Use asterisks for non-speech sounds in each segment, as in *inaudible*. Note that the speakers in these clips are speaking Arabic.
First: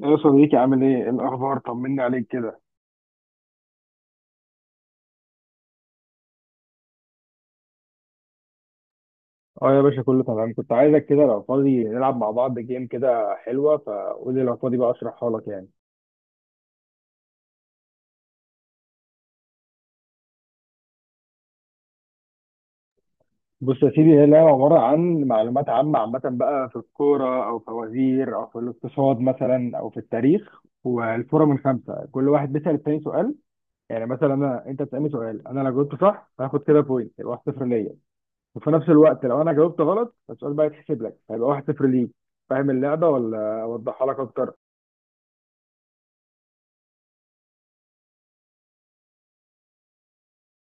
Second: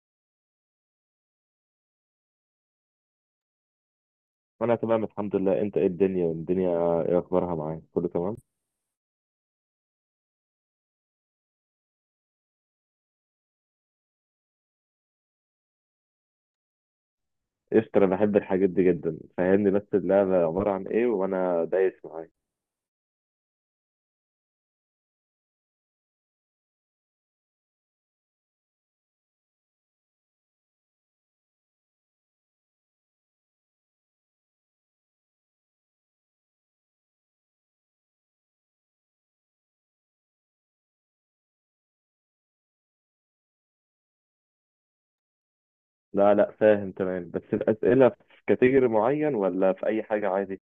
يا صديقي، عامل ايه؟ إيه الاخبار؟ طمني عليك كده. انا تمام الحمد لله. انت ايه الدنيا ايه اخبارها معاك؟ كله تمام. اه يا باشا، كله تمام. كنت عايزك كده لو فاضي نلعب مع بعض جيم كده حلوة، فقول لي لو فاضي بقى اشرحها لك يعني. قشطة، انا بحب الحاجات دي جدا. فهمني بس، اللعبة عبارة عن ايه وانا دايس معاك. بص يا سيدي، هي اللعبه عباره عن معلومات عامه عامه بقى في الكوره او فوازير او في الاقتصاد مثلا او في التاريخ، والفوره من خمسه، كل واحد بيسال التاني سؤال. يعني مثلا انا انت بتسالني سؤال، انا لو جاوبت صح هاخد كده بوينت، يبقى 1-0 ليا. وفي نفس الوقت لو انا جاوبت غلط السؤال بقى يتحسب لك، هيبقى 1-0 ليك. فاهم اللعبه ولا اوضحها لك اكتر؟ لا لا، فاهم تمام، بس الاسئلة في كاتيجوري معين ولا في اي حاجة عادي؟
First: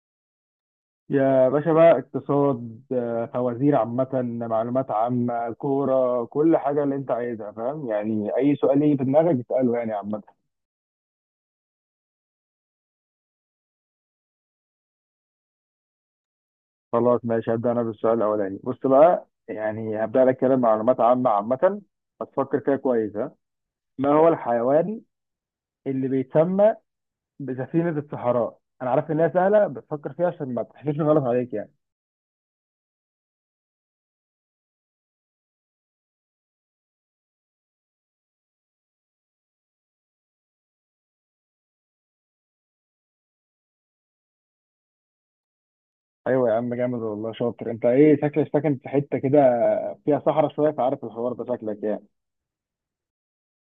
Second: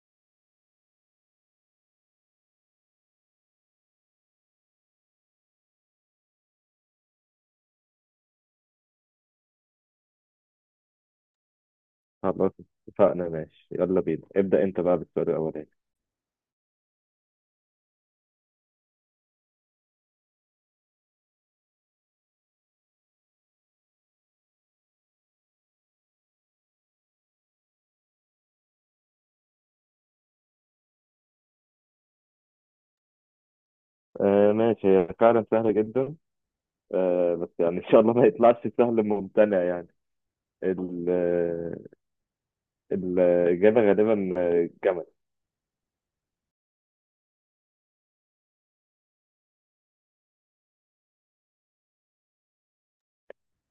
يا باشا بقى اقتصاد، فوازير، عامة، معلومات عامة، كورة، كل حاجة اللي انت عايزها. فاهم يعني اي سؤال يجي في دماغك اسأله يعني عامة. خلاص، اتفقنا، ماشي يلا بينا. ابدأ انت بقى بالسؤال الاولاني. خلاص ماشي، هبدأ انا بالسؤال الاولاني. بص بقى، يعني هبدأ لك كده معلومات عامة عامة. هتفكر فيها كويس، ها. ما هو الحيوان اللي بيتسمى بسفينة الصحراء؟ انا عارف ان هي سهلة بس فكر فيها عشان ما تحسش غلط عليك يعني. آه ماشي، هي فعلا سهلة جدا. آه، بس يعني ان شاء الله ما يطلعش سهل ممتنع يعني. ال- الإجابة غالبا جمل. ايوه يا عم، جامد والله، شاطر. انت ايه شكلك ساكن في حتة كده فيها صحراء شوية، فعارف الحوار ده شكلك يعني.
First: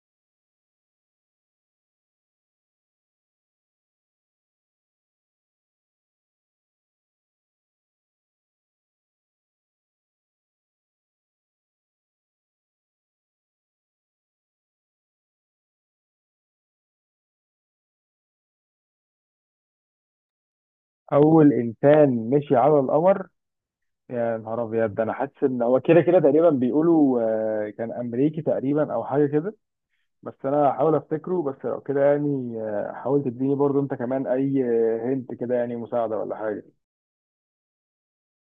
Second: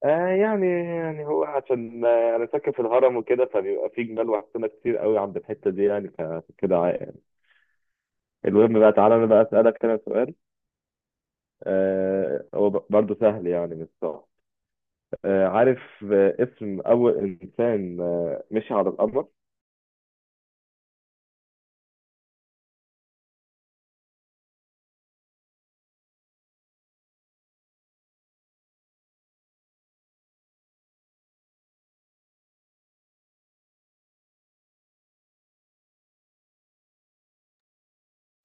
يعني هو عشان انا ساكن في الهرم وكده، فبيبقى في جمال وحصينة كتير قوي عند الحته دي يعني، يعني. المهم بقى، تعالى انا بقى اسالك كده سؤال. آه، هو برضه سهل يعني مش صعب. آه، عارف. اسم اول انسان مشي على القمر؟ اول انسان مشي على القمر؟ يا نهار ابيض، ده انا حاسس ان هو كده كده تقريبا بيقولوا. كان امريكي تقريبا او حاجه كده، بس انا هحاول افتكره. بس لو كده يعني، حاول تديني برضو انت كمان اي، هنت كده يعني مساعده ولا حاجه.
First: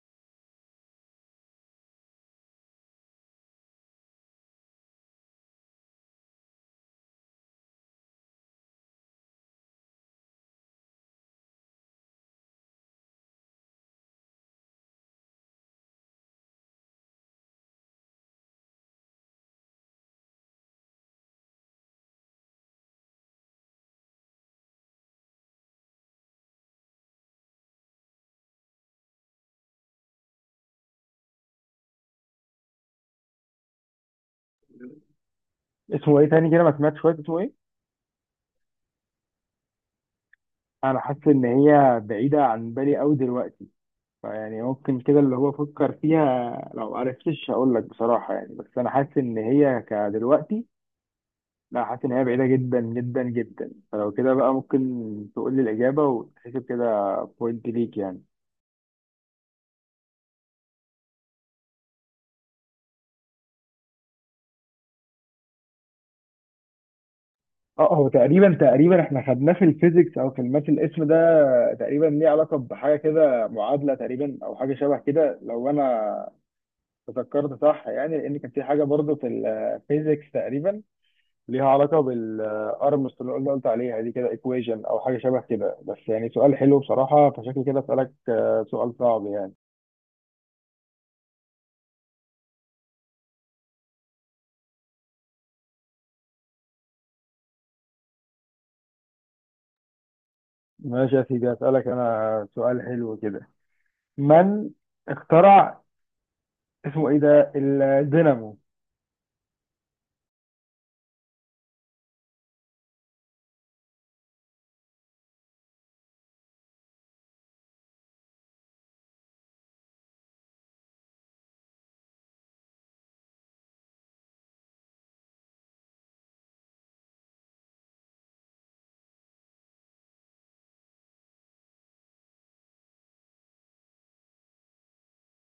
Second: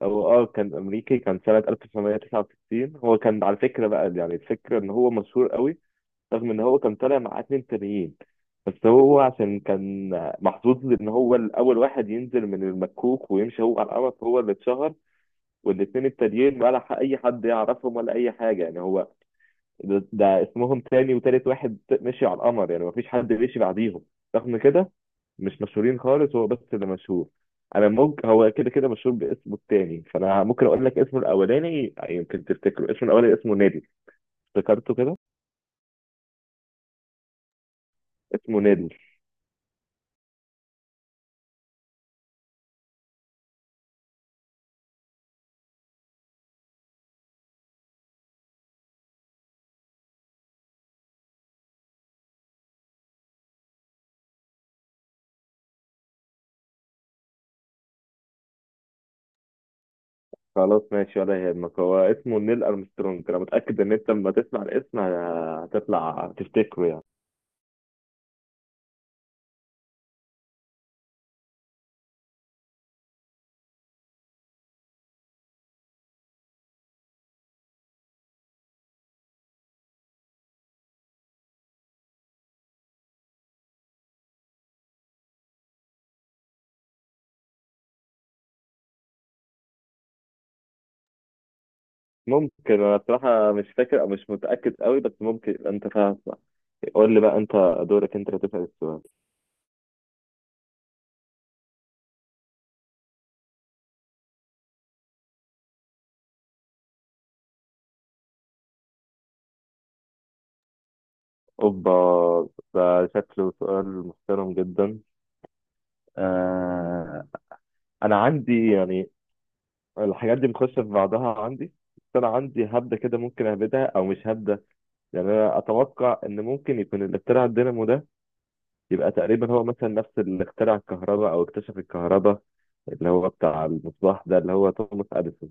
هو كان امريكي، كان سنه 1969. هو كان على فكره بقى، يعني الفكره ان هو مشهور قوي رغم ان هو كان طالع مع اتنين تانيين. بس هو عشان كان محظوظ ان هو الاول واحد ينزل من المكوك ويمشي هو على القمر، فهو اللي اتشهر. والاتنين التانيين ولا اي حد يعرفهم ولا اي حاجه يعني. هو ده اسمهم تاني وتالت واحد مشي على القمر، يعني مفيش حد مشي بعديهم رغم كده، مش مشهورين خالص، هو بس اللي مشهور. انا ممكن هو كده كده مشهور باسمه التاني، فانا ممكن اقول لك اسمه الاولاني يمكن تفتكره. اسمه الاولاني اسمه نادي، افتكرته كده؟ اسمه ايه تاني كده؟ ما سمعتش شويه، اسمه ايه؟ اسمه نادي. انا حاسس ان هي بعيده عن بالي قوي دلوقتي، فيعني ممكن كده اللي هو افكر فيها، لو عرفتش هقول لك بصراحه يعني. بس انا حاسس ان هي كدلوقتي، لا حاسس ان هي بعيده جدا جدا جدا. فلو كده بقى ممكن تقول لي الاجابه وتحسب كده بوينت ليك يعني. خلاص، ماشي ولا يهمك، هو اسمه نيل أرمسترونج. أنا متأكد إن أنت لما تسمع الاسم هتطلع تفتكره يعني. اه هو تقريبا تقريبا احنا خدناه في الفيزيكس او في الماس الاسم ده. تقريبا ليه علاقه بحاجه كده معادله تقريبا او حاجه شبه كده، لو انا تذكرت صح يعني، لان كان في حاجه برضه في الفيزيكس تقريبا ليها علاقه بالارمس اللي قلت عليها دي، كده ايكويجن او حاجه شبه كده. بس يعني سؤال حلو بصراحه، فشكل كده اسالك سؤال صعب يعني. ممكن، أنا بصراحة مش فاكر أو مش متأكد قوي، بس ممكن يبقى أنت فاهم. قول لي بقى أنت، دورك أنت اللي تسأل السؤال. ماشي يا سيدي، هسألك أنا سؤال حلو كده. من اخترع اسمه إيه ده الدينامو؟ أوبا، ده شكله سؤال محترم جدا. آه، أنا عندي يعني الحاجات دي بتخش في بعضها عندي. بس أنا عندي هبدة كده، ممكن أهبدها أو مش هبدة. يعني أنا أتوقع إن ممكن يكون اللي اخترع الدينامو ده يبقى تقريبا هو مثلا نفس اللي اخترع الكهرباء او اكتشف الكهرباء، اللي هو بتاع المصباح ده، اللي هو توماس اديسون.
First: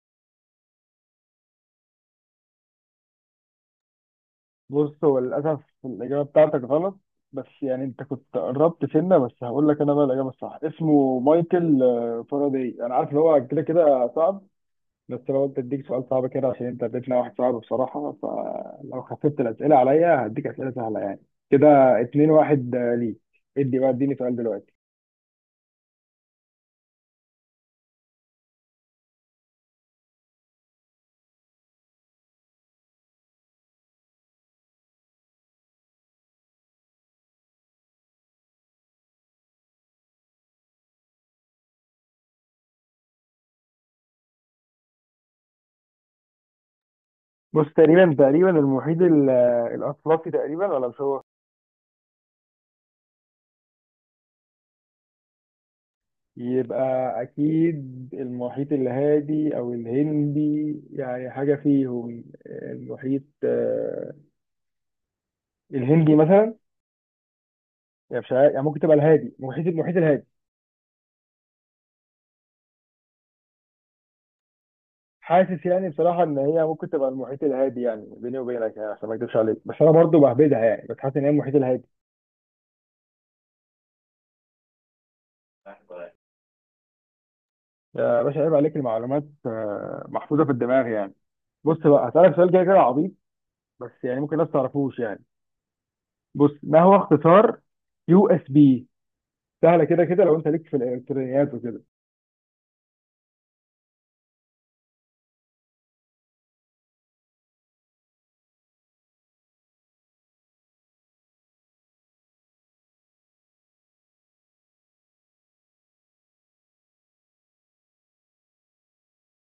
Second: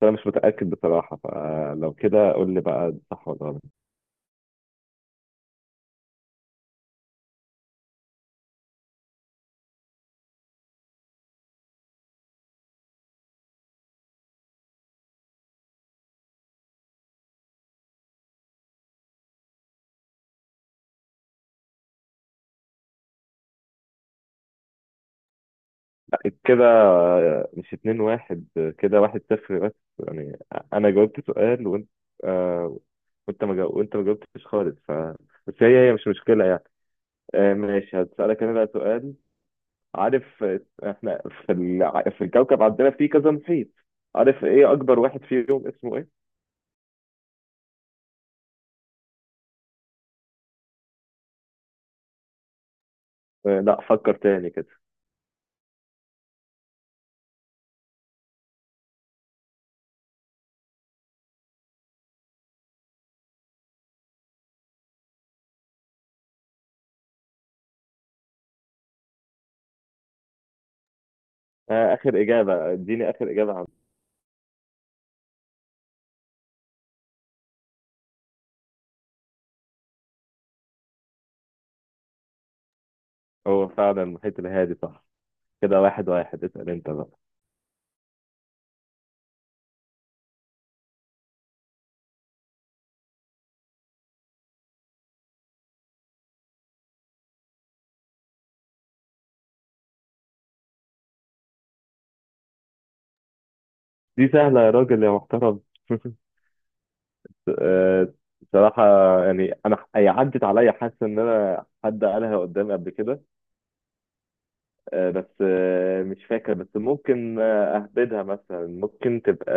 بس انا مش متاكد بصراحه، فلو كده قول لي بقى ده صح ولا غلط. بص، هو للأسف الإجابة بتاعتك غلط، بس يعني أنت كنت قربت سنة. بس هقول لك أنا بقى الإجابة الصح، اسمه مايكل فاراداي. أنا عارف إن هو كده كده صعب، بس لو قلت أديك سؤال صعب كده عشان أنت اديتنا واحد صعب بصراحة. فلو خففت الأسئلة عليا هديك أسئلة سهلة يعني. كده اتنين واحد ليك. ادي بقى، اديني سؤال دلوقتي. لا، كده مش اتنين واحد، كده واحد صفر بس يعني. انا جاوبت سؤال وانت آه وانت ما جاوب وانت ما جاوبتش خالص ف. بس هي مش مشكله يعني. آه ماشي، هسالك انا بقى سؤال. عارف احنا في في الكوكب عندنا في كذا محيط، عارف ايه اكبر واحد فيهم اسمه ايه؟ بص تقريبا تقريبا المحيط الأطلسي تقريبا، ولا مش هو؟ لا، فكر تاني كده. يبقى أكيد المحيط الهادي أو الهندي، يعني حاجة فيهم. المحيط الهندي مثلا. يعني مش عارف- يعني ممكن تبقى الهادي، محيط المحيط الهادي. آه، آخر إجابة، اديني آخر إجابة عن. حاسس يعني بصراحة إن هي ممكن تبقى المحيط الهادي، يعني بيني وبينك يعني عشان ما أكدبش عليك، بس أنا برضو بهبدها يعني، بس حاسس إن هي المحيط الهادي. هو فعلا المحيط الهادي، صح. كده واحد واحد، اسأل أنت بقى. يا باشا عيب عليك، المعلومات محفوظة في الدماغ يعني. بص بقى، هسألك سؤال كده كده عبيط، بس يعني ممكن الناس تعرفوش يعني. بص، ما هو اختصار يو اس بي؟ سهله كده كده لو انت ليك في الالكترونيات وكده. دي سهلة يا راجل يا محترم. *laughs* آه، بصراحة يعني أنا هي عدت عليا، حاسس إن أنا حد قالها قدامي قبل كده. آه، بس مش فاكر، بس ممكن أهبدها مثلا. ممكن تبقى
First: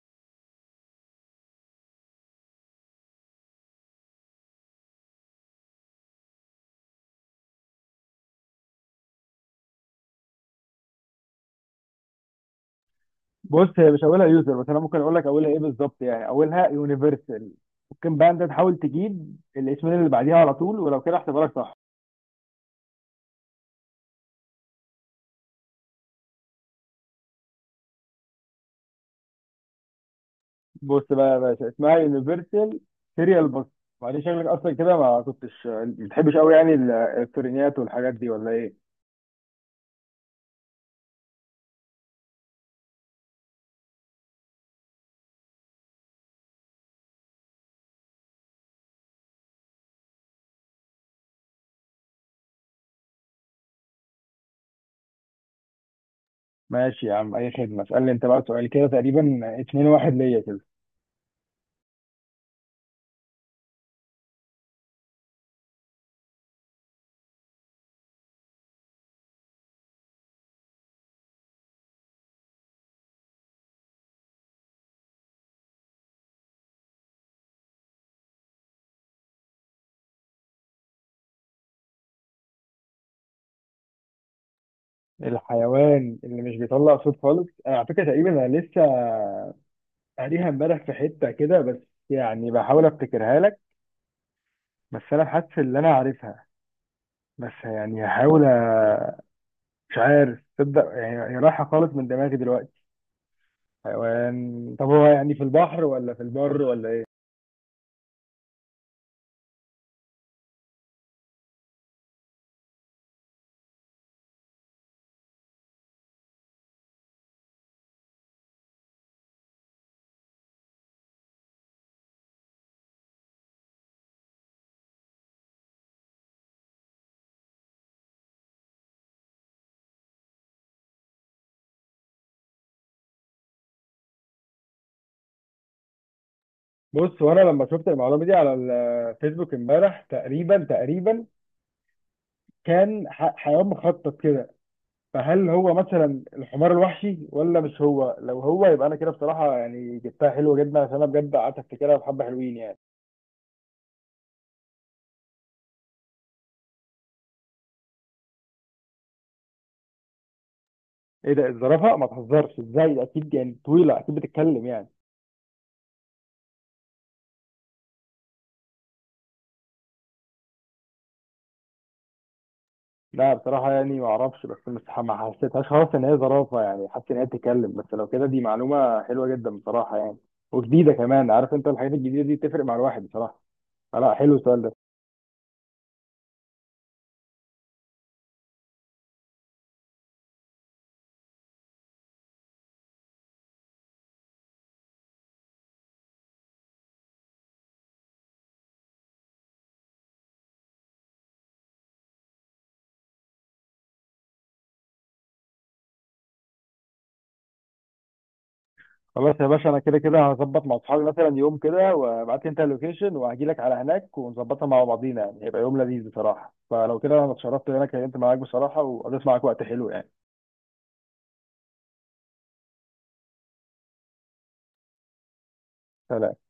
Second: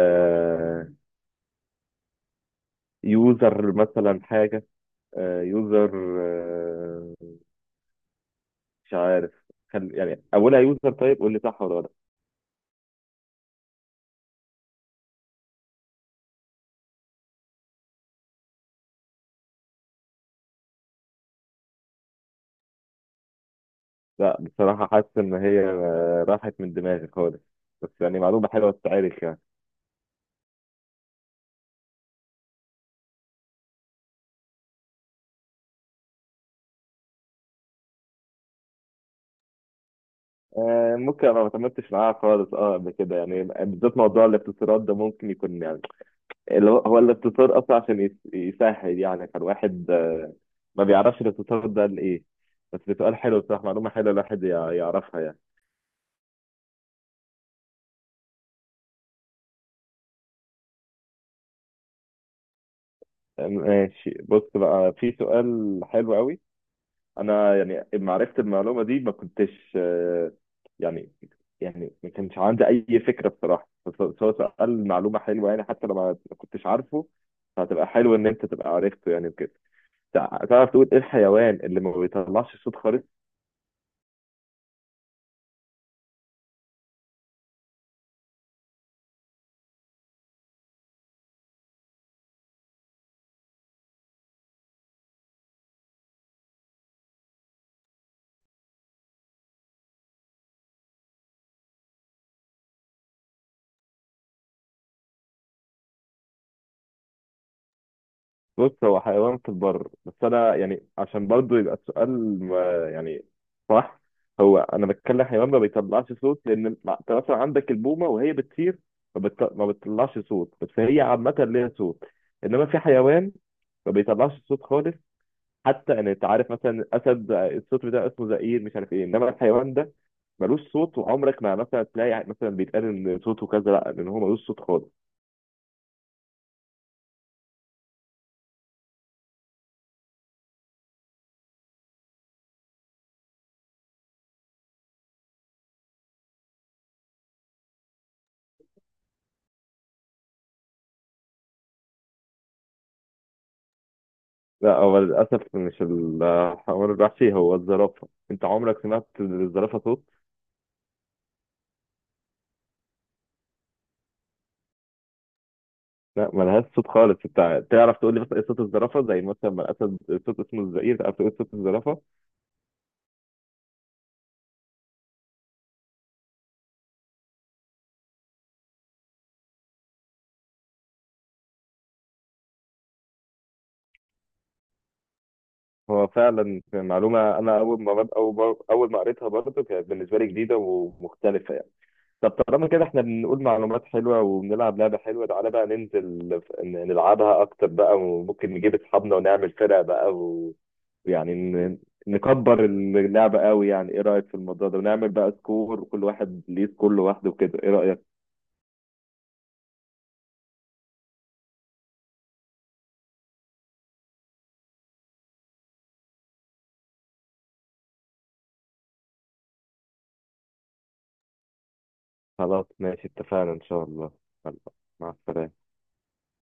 يوزر مثلا، حاجة يوزر، مش عارف. يعني أولها يوزر، طيب قول لي صح ولا غلط. بص، هي مش اولها يوزر، بس انا ممكن اقول لك اولها ايه بالظبط يعني، اولها يونيفرسال. ممكن بقى انت تحاول تجيب الاسمين اللي بعديها على طول، ولو كده احتمالك صح. لا، بصراحة حاسس إن هي راحت من دماغي خالص، بس يعني معلومة حلوة تتعرف يعني. بص بقى يا باشا، اسمها يونيفرسال سيريال بس. وبعدين شكلك اصلا كده ما كنتش ما بتحبش قوي يعني الالكترونيات والحاجات دي، ولا ايه؟ آه، ممكن. أنا ما تعاملتش معاها خالص أه قبل كده يعني، بالذات موضوع الاختصارات ده ممكن يكون يعني. اللي هو الاختصار أصلا عشان يسهل يعني، فالواحد ما بيعرفش الاختصار ده لإيه. بس ده سؤال حلو بصراحة، معلومة حلوة الواحد يعرفها يعني. ماشي يا عم، اي خدمه. اسالني انت بقى سؤال، كده تقريبا 2-1 ليا كده. آه ماشي، بص بقى في سؤال حلو أوي. انا يعني لما عرفت المعلومه دي ما كنتش يعني ما كانش عندي اي فكره بصراحه. بس هو سأل معلومه حلوه يعني، حتى لو ما كنتش عارفه. فهتبقى حلو ان انت تبقى عرفته يعني وكده. تعرف تقول ايه الحيوان اللي ما بيطلعش صوت خالص؟ الحيوان اللي مش بيطلع صوت خالص؟ أنا على فكره تقريبا انا لسه قاريها امبارح في حتة كده، بس يعني بحاول افتكرها لك. بس انا حاسس ان انا عارفها، بس يعني هحاول مش عارف تصدق يعني، هي رايحة خالص من دماغي دلوقتي. حيوان، طب هو يعني في البحر ولا في البر ولا ايه؟ بص، هو حيوان في البر. بس انا يعني عشان برضو يبقى السؤال يعني صح. هو انا بتكلم حيوان ما بيطلعش صوت، لان انت مثلا عندك البومه وهي بتطير ما بتطلعش صوت، بس هي عامه ليها صوت. انما في حيوان ما بيطلعش صوت خالص، حتى ان انت عارف. مثلا الاسد الصوت بتاعه اسمه زئير، مش عارف ايه، انما الحيوان ده ملوش صوت. وعمرك ما مثلا تلاقي مثلا بيتقال ان صوته كذا، لا لان هو ملوش صوت خالص. بص وانا لما شفت المعلومة دي على الفيسبوك امبارح تقريبا تقريبا كان حيوان مخطط كده. فهل هو مثلا الحمار الوحشي، ولا مش هو؟ لو هو يبقى انا كده بصراحة يعني جبتها حلوة جدا، عشان انا بجد قعدت افتكرها بحبة حلوين يعني. لا، هو للأسف مش الحمار الوحشي، هو الزرافة. أنت عمرك سمعت الزرافة صوت؟ ايه ده، اتضربها، ما تهزرش ازاي، اكيد يعني طويله اكيد بتتكلم يعني. لا، ملهاش صوت خالص. أنت تعرف تقول لي مثلا إيه صوت الزرافة؟ زي مثلا ما الأسد صوت اسمه الزئير، تعرف تقول صوت الزرافة؟ لا بصراحه يعني ما اعرفش، بس مش ما حسيتهاش خالص ان هي زرافه يعني، حاسس ان هي بتتكلم. بس لو كده، دي معلومه حلوه جدا بصراحه يعني، وجديده كمان. عارف انت الحاجات الجديده دي تفرق مع الواحد بصراحه، فلا حلو السؤال ده. هو فعلا معلومة، أنا أول ما بد... أول ما أول ما قريتها برضه كانت بالنسبة لي جديدة ومختلفة يعني. طب طالما كده إحنا بنقول معلومات حلوة وبنلعب لعبة حلوة، تعالى بقى ننزل نلعبها أكتر بقى، وممكن نجيب أصحابنا ونعمل فرق بقى. يعني نكبر اللعبة قوي يعني، ايه رأيك في الموضوع ده؟ ونعمل بقى سكور، وكل واحد ليه سكور لوحده وكده. ايه رأيك؟ خلاص يا باشا، انا كده كده هظبط مع اصحابي مثلا يوم كده، وابعت لي انت اللوكيشن وهجي لك على هناك ونظبطها مع بعضينا يعني، هيبقى يوم لذيذ بصراحه. فلو كده انا اتشرفت ان انا اتكلمت معاك بصراحه، وقضيت معاك وقت حلو يعني. خلاص ماشي اتفقنا ان شاء الله. يلا، مع السلامة. سلام.